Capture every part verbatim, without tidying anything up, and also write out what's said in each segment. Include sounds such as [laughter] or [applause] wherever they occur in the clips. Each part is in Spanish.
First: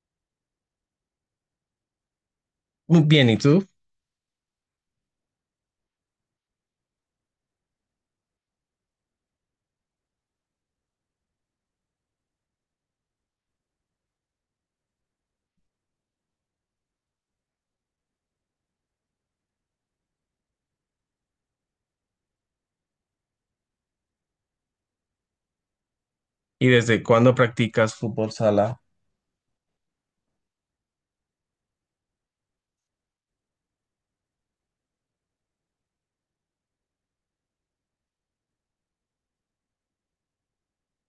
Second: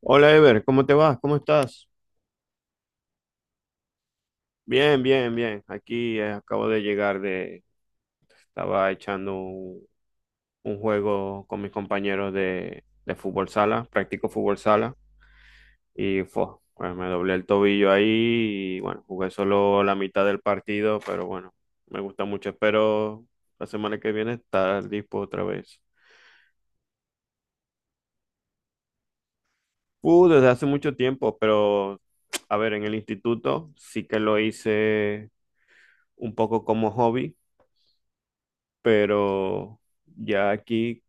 Hola Ever, ¿cómo te vas? ¿Cómo estás? Bien, ¿y tú? Bien, bien, bien. Aquí, eh, acabo de llegar de. Estaba echando un, un juego con mis compañeros de, de fútbol sala, practico fútbol sala y fue, bueno, me doblé el tobillo ahí y bueno, jugué solo la mitad del partido, pero bueno, me gusta mucho. Espero la semana que viene estar dispo otra vez. ¿Y desde cuándo practicas fútbol sala? Uh, desde hace mucho tiempo, pero a ver, en el instituto sí que lo hice un poco como hobby, pero ya aquí,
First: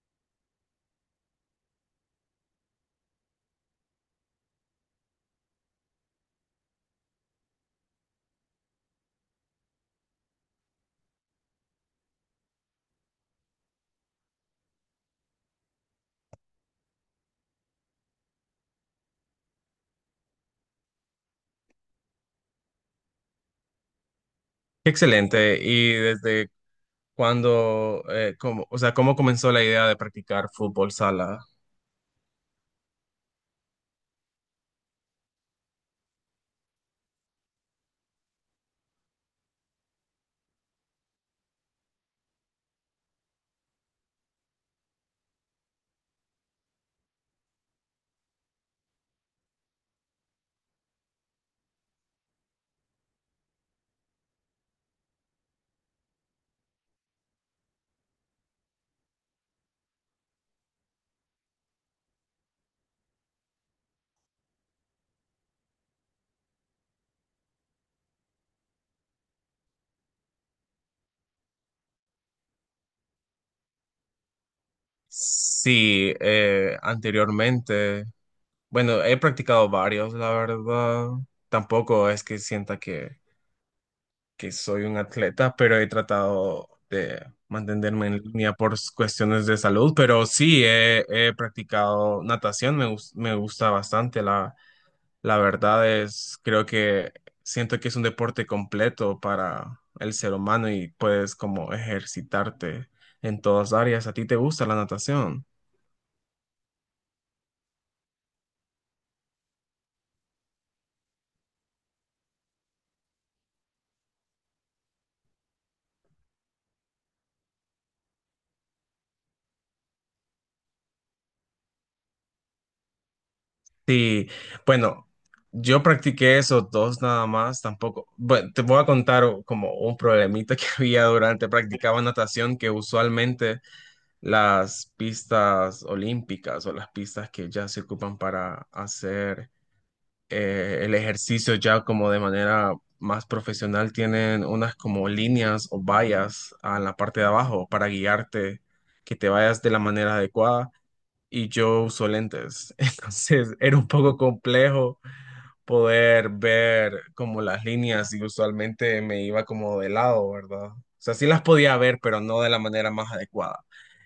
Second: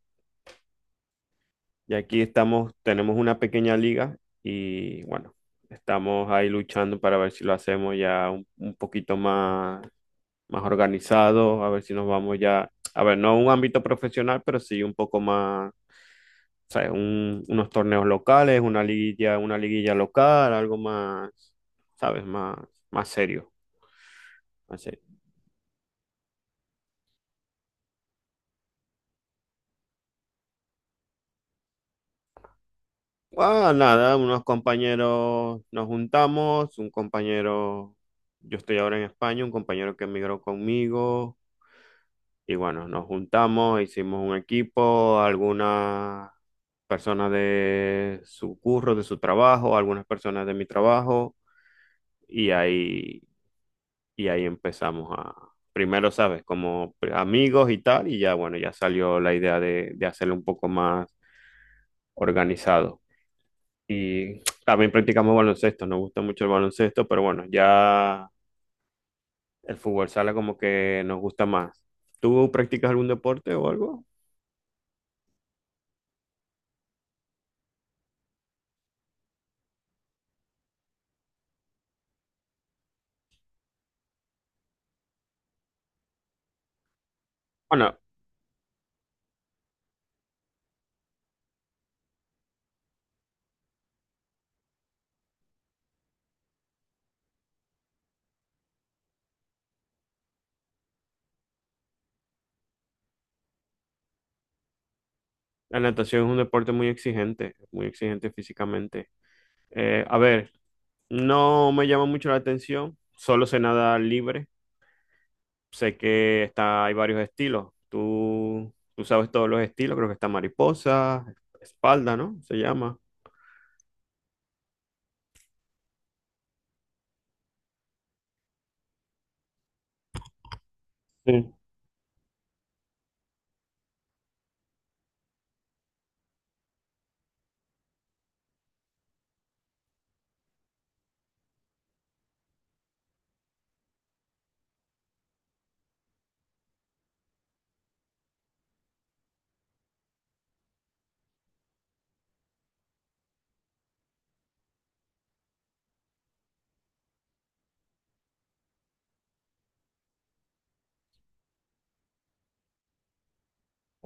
ya aquí estamos, tenemos una pequeña liga y bueno, estamos ahí luchando para ver si lo hacemos ya un, un poquito más, más organizado, a ver si nos vamos ya, a ver, no a un ámbito profesional, pero sí un poco más, o sea, un- unos torneos locales, una liguilla, una liguilla local, algo más, ¿sabes? Más, más serio. Excelente. ¿Y desde cuándo, eh, cómo, o sea, cómo comenzó la idea de practicar fútbol sala? Ah, nada, unos compañeros nos juntamos, un compañero, yo estoy ahora en España, un compañero que emigró conmigo, y bueno, nos juntamos, hicimos un equipo, algunas personas de su curro, de su trabajo, algunas personas de mi trabajo, y ahí, y ahí empezamos a, primero, sabes, como pr- amigos y tal, y ya bueno, ya salió la idea de, de hacerlo un poco más organizado. Y también practicamos baloncesto, nos gusta mucho el baloncesto, pero bueno, ya el fútbol sala como que nos gusta más. ¿Tú practicas algún deporte o algo? Sí, eh, anteriormente, bueno, he practicado varios, la verdad. Tampoco es que sienta que, que soy un atleta, pero he tratado de Bueno, mantenerme en línea por cuestiones de salud. Pero sí, he, he practicado natación, me, gus- me gusta bastante. La verdad es, creo que siento que es un deporte completo para el ser humano y puedes como ejercitarte en todas áreas. ¿A ti te gusta la natación? la natación es un deporte muy exigente, muy exigente físicamente. Eh, a ver, no me llama mucho la atención, solo sé nadar libre, sé que está, hay varios estilos. Tú, tú sabes todos los estilos, creo que está mariposa, espalda, ¿no? Se llama. Sí, bueno, yo practiqué esos dos nada más, tampoco. Bueno, te voy a contar o- como un problemita que [laughs] había Sí. durante, practicaba natación que usualmente las pistas olímpicas o las pistas que ya se ocupan para hacer eh, el ejercicio ya como de manera más profesional tienen unas como líneas o vallas en la parte de abajo para guiarte, que te vayas de la manera adecuada. Y yo uso lentes, [laughs] entonces era un poco complejo poder ver como las líneas y usualmente me iba como de lado, ¿verdad? O sea, sí las podía ver, pero no de la manera más adecuada.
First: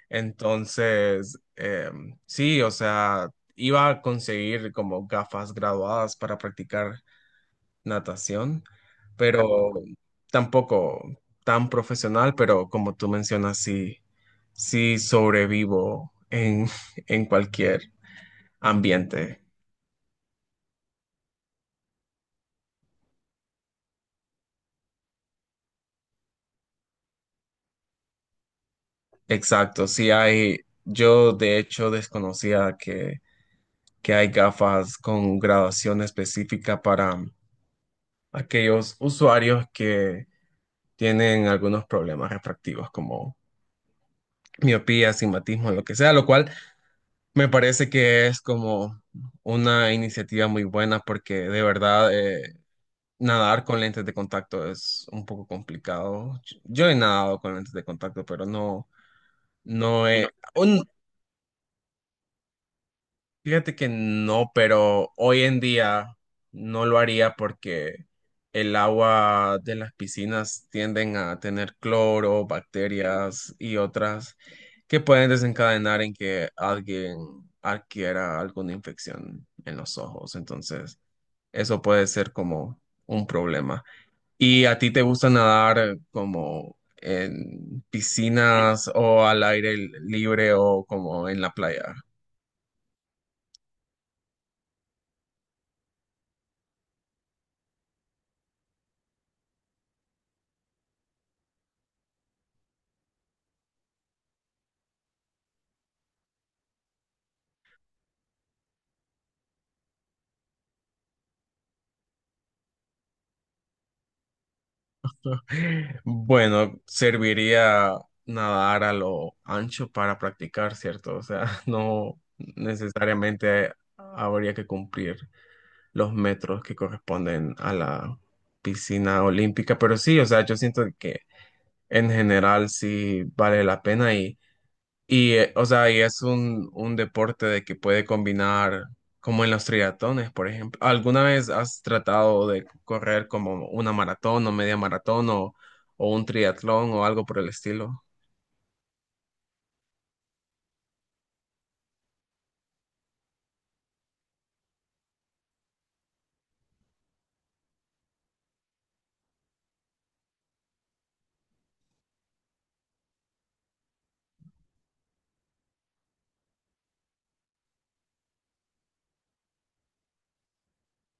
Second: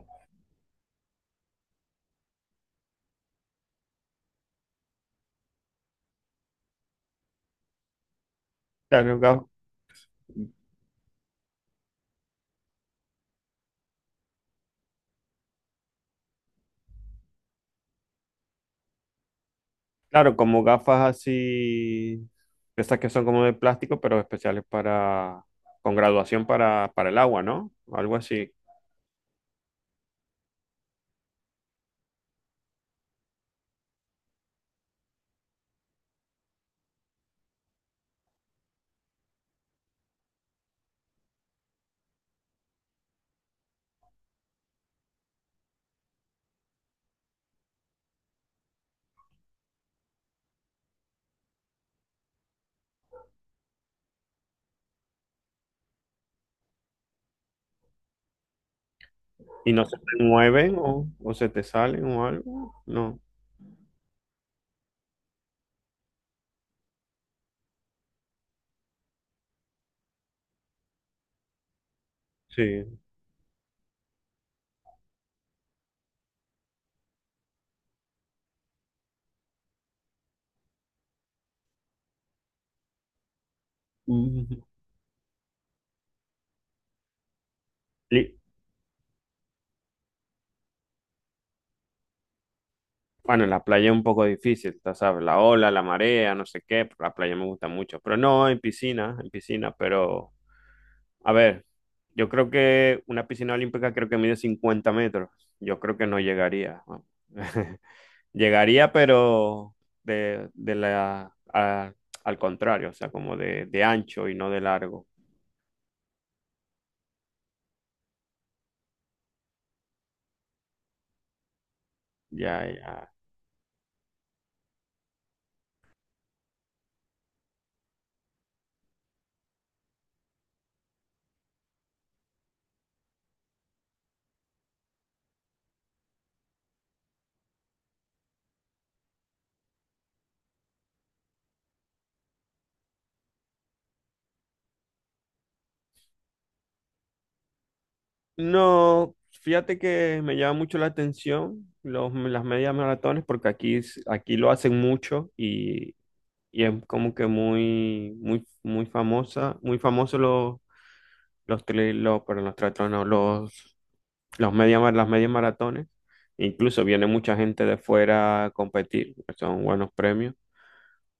Entonces, em, sí, o sea, iba a conseguir como gafas graduadas para practicar natación, Claro, pero tampoco tan profesional, pero como tú mencionas, sí, sí sobrevivo en, [laughs] en cualquier ambiente. claro, como gafas así, estas que son como de plástico, pero especiales para, con graduación para, para el agua, ¿no? Algo así. Exacto, sí hay, yo de hecho desconocía que, que hay gafas con graduación específica para aquellos usuarios que tienen algunos problemas refractivos como miopía, astigmatismo, lo que sea, lo cual me parece que es como una iniciativa muy buena porque de verdad eh, nadar con lentes de contacto es un poco complicado. Yo he nadado con lentes de contacto, pero no, Y no no se No, te he, mueven un- o, o se te salen o algo. No, fíjate que no, pero hoy en día no lo haría porque el agua de las piscinas tienden a tener cloro, sí. bacterias y otras que pueden desencadenar en que alguien adquiera alguna infección en los ojos. Entonces, eso puede ser como un problema. Mm. ¿Y a ti te gusta nadar como en Li- piscinas o al aire libre o como en la playa? Bueno, en la playa es un poco difícil, tú sabes, la ola, la marea, no sé qué, pero la playa me gusta mucho. Pero no, en piscina, en piscina, pero a ver, yo creo que una piscina olímpica creo que mide cincuenta metros. Yo creo que no llegaría, ¿no? [laughs] Llegaría, pero de, de la, a- al contrario, o sea, como de, de ancho y no de largo. Bueno, serviría nadar a lo ancho para practicar, ¿cierto? O sea, [laughs] no Ya, ya. necesariamente habría que cumplir los metros que corresponden a la piscina olímpica, pero sí, o sea, yo siento que en general sí vale la pena y, eh, o sea, y es un, un deporte de que puede combinar, como en los triatones, por ejemplo. ¿Alguna vez has tratado de correr como una maratón o media maratón o, o un triatlón o algo por el estilo? No, fíjate que me llama mucho la atención los, las medias maratones porque aquí, es- aquí lo hacen mucho y, y es como que muy, muy, muy famosa, muy famoso los, los, tri- los, perdón, los triatlones, no, los, los media, mar- las medias maratones. Incluso viene mucha gente de fuera a competir, son buenos premios,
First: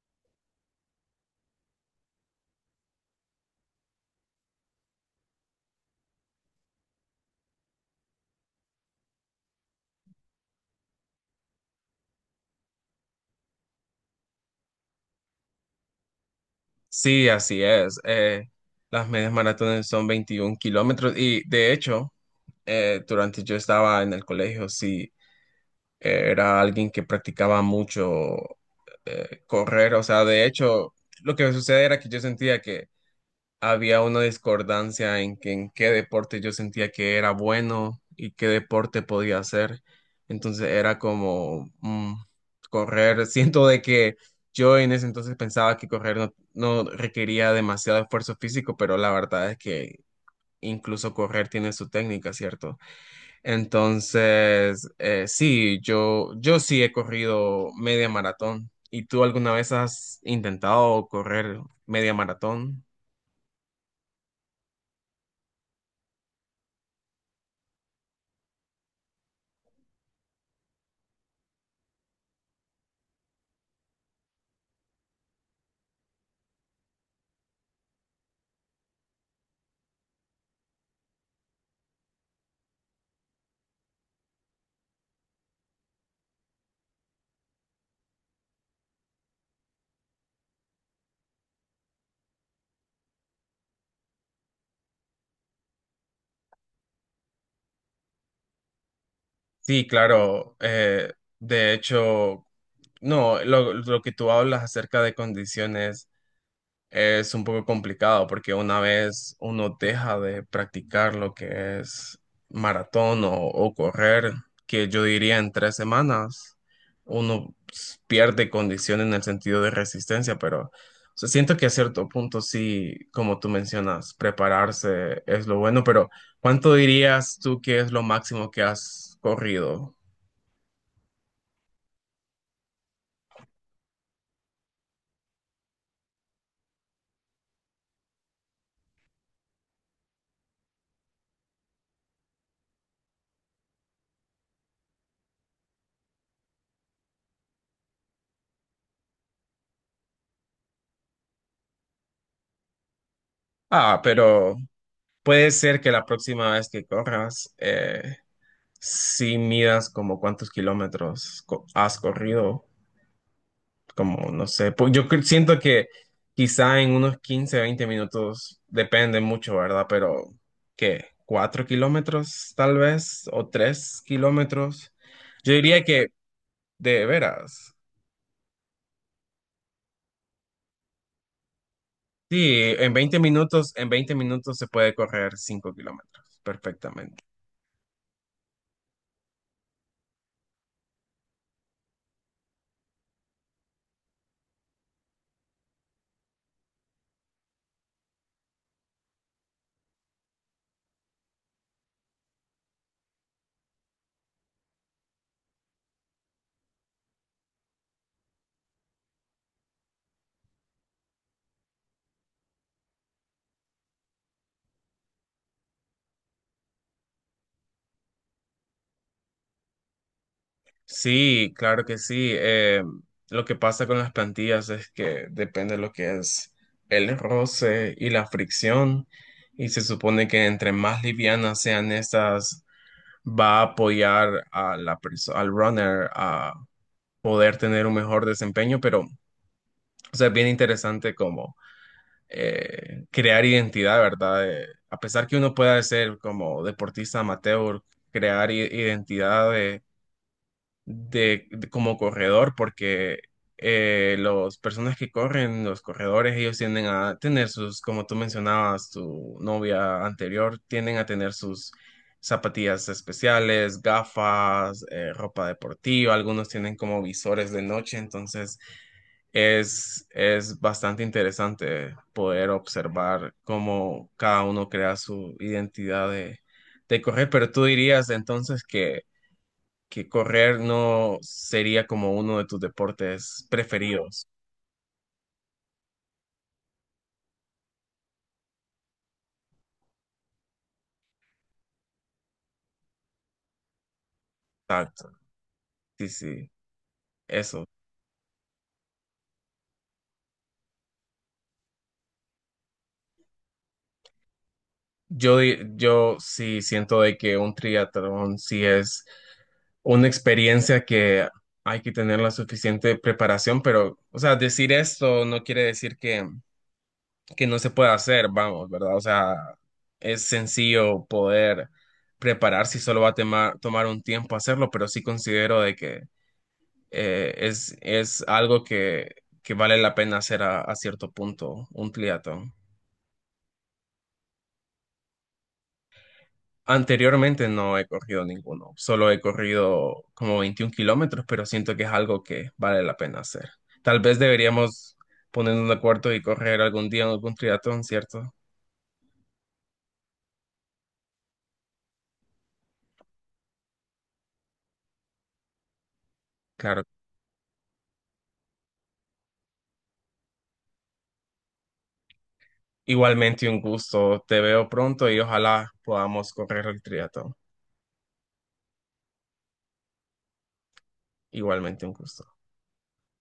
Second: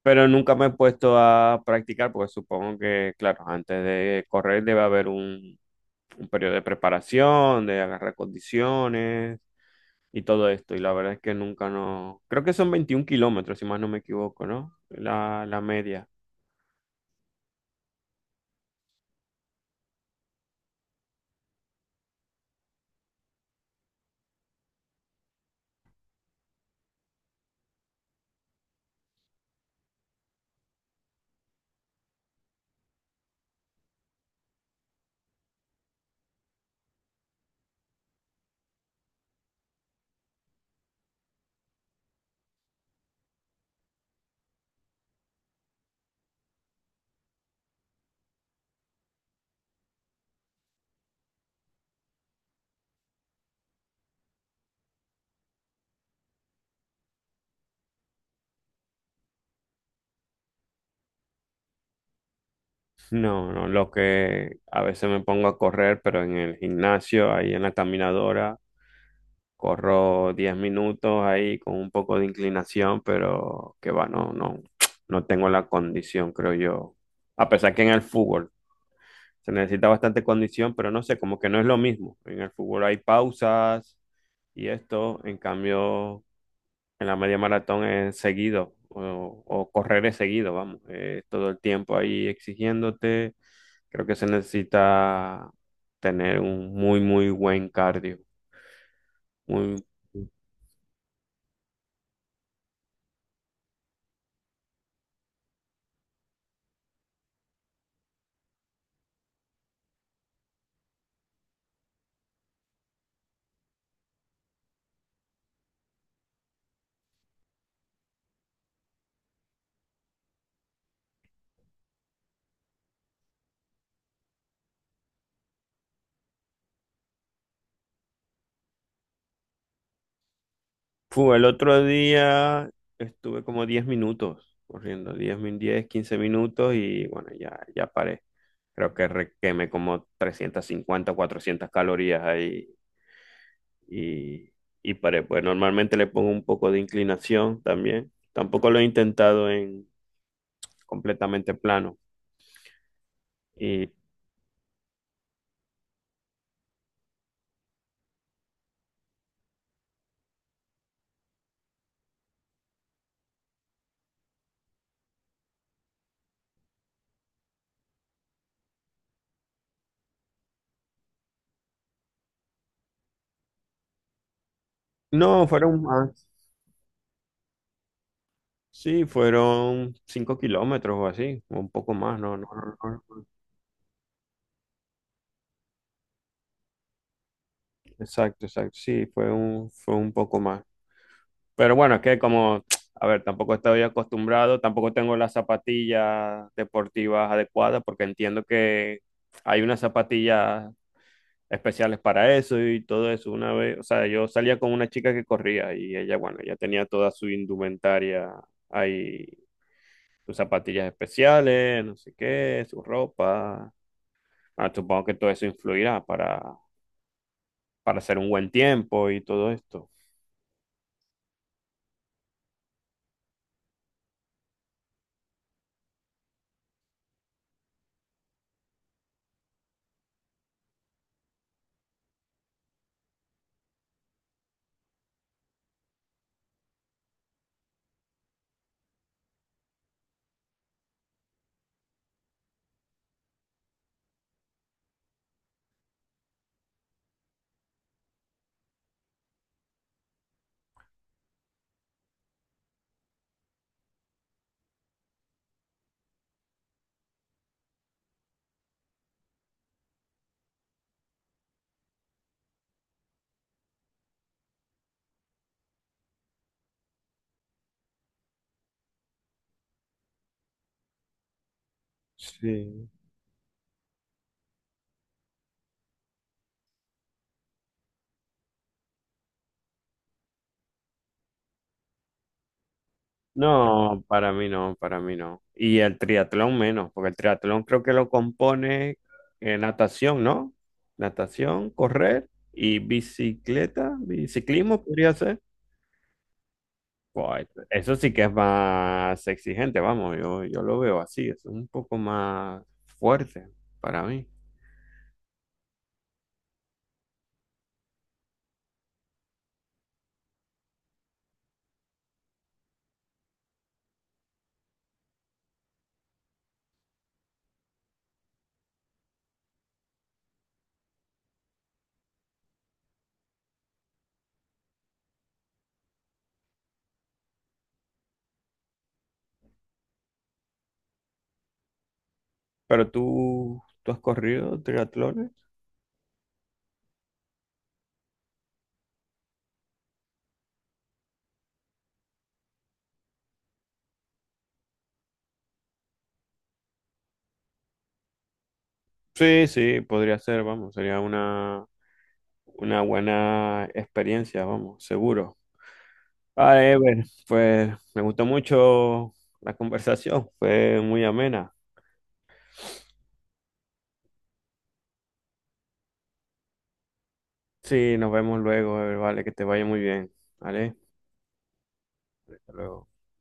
pero nunca me he puesto a practicar porque supongo que, claro, antes de correr debe haber un, un periodo de preparación, de agarrar condiciones y todo esto. Y la verdad es que nunca no. Creo que son veintiún kilómetros, si más no me equivoco, ¿no? La, la media. Sí, así es. Eh, las medias maratones son veintiún kilómetros y de hecho, eh, durante yo estaba en el colegio, sí, eh, era alguien que practicaba mucho eh, correr. O sea, de hecho, lo que sucede era que yo sentía que había una discordancia en que en qué deporte yo sentía que era bueno y qué deporte podía hacer. Entonces era como mm, correr. [laughs] Siento de que yo en ese entonces pensaba que correr no, no requería demasiado esfuerzo físico, pero la verdad es que incluso correr tiene su técnica, ¿cierto? Entonces, eh, sí, yo, yo sí he corrido media maratón. ¿Y tú alguna vez has intentado correr media maratón? No, no, lo que a veces me pongo a correr, pero en el gimnasio, ahí en la caminadora, corro diez minutos ahí con un poco de inclinación, pero que va, no, no, no tengo la condición, creo yo. A pesar que en el fútbol se necesita bastante condición, pero no sé, como que no es lo mismo. En el fútbol hay pausas y esto, en cambio, en la media maratón es seguido o, o correr es seguido, vamos. Eh, todo el tiempo ahí exigiéndote. Creo que se necesita tener un muy, muy buen cardio. Muy. Sí, claro. Eh, de hecho, no, lo, lo que tú hablas acerca de condiciones es un poco complicado porque una vez uno deja de practicar lo que es maratón o, o correr, que yo diría en tres semanas, uno pues, pierde condición en el sentido de resistencia, pero o sea, siento que a cierto punto sí, como tú mencionas, prepararse es lo bueno, pero ¿cuánto dirías tú que es lo máximo que has corrido? Fu, el otro día estuve como diez minutos corriendo, diez min- diez, quince minutos y bueno, ya, ya paré. Creo que re- quemé como trescientos cincuenta, cuatrocientas calorías ahí. Y, y para Pues normalmente le pongo un poco de inclinación también. Tampoco lo he intentado en completamente plano. Y Ah, pero puede ser que la próxima vez que corras, eh, si midas como cuántos kilómetros co- has corrido, como no sé, pues yo cre- siento que quizá en unos quince, veinte minutos, depende mucho, ¿verdad? Pero ¿qué? ¿Cuatro kilómetros tal vez? ¿O tres kilómetros? no, Yo fueron diría que más. de veras, Sí, fueron cinco kilómetros o así, o un poco más, no, no, sí, no, en no, veinte no. minutos, en veinte minutos se puede correr cinco kilómetros perfectamente. Exacto, exacto. Sí, fue un, fue un poco más. Pero bueno, es que como, a ver, tampoco estoy acostumbrado, tampoco tengo las zapatillas deportivas adecuadas, porque entiendo que hay unas zapatillas especiales para eso y todo eso. Una vez, o sea, yo salía con una chica que corría y ella, bueno, ya tenía toda su indumentaria ahí, sus zapatillas especiales, no sé qué, su ropa. Bueno, supongo que todo eso influirá para, para hacer un buen tiempo y todo esto. Sí, claro que sí. Eh, lo que pasa con las plantillas es que depende de lo que es el roce y la fricción. Y se supone que entre más livianas sean estas, va a apoyar a la perso- al runner a poder tener un mejor desempeño. Pero, o sea, es bien interesante como eh, crear identidad, ¿verdad? Eh, a pesar que uno pueda ser como deportista amateur, crear i- identidad eh, de, de- como corredor, porque eh, las personas que corren los corredores, ellos tienden a tener sus, como tú mencionabas, tu novia anterior, tienden a tener sus zapatillas especiales, gafas, eh, ropa deportiva, algunos tienen como visores de noche, entonces es, es bastante interesante poder Sí. observar cómo cada uno crea su identidad de, de correr, pero tú dirías entonces que que correr no sería como uno de tus deportes No, preferidos. para mí no, para mí no. Y el triatlón menos, porque el triatlón creo que lo compone eh, natación, ¿no? Natación, correr y bicicleta, biciclismo Exacto. podría ser. Sí, sí, Guay, eso. eso sí que es más exigente, vamos, yo, yo lo veo así, es un poco más fuerte para mí. Yo, di- yo sí siento de que un triatlón sí es una experiencia que hay que tener la suficiente preparación, pero, o sea, decir esto no quiere decir que, que no se pueda hacer, vamos, ¿verdad? O sea, es sencillo poder prepararse y solo va a tema- tomar un tiempo hacerlo, pero sí considero de que eh, es, es algo que, que vale la pena hacer a, a cierto punto, un triatlón. Pero tú, ¿tú has corrido triatlones? Anteriormente no he corrido ninguno, solo he corrido como veintiún kilómetros, pero siento que es algo que vale la pena hacer. Tal vez deberíamos ponernos de acuerdo y correr algún día en algún triatlón, ¿cierto? Sí, sí, podría ser, vamos, sería una, una buena experiencia, vamos, seguro. Vale, Claro. Ever, pues me gustó mucho la conversación, fue muy amena. Igualmente un gusto, te veo pronto y ojalá podamos correr el triatlón. Sí, nos vemos luego, Ever, vale, que te vaya muy bien, ¿vale? Igualmente un gusto. Hasta luego.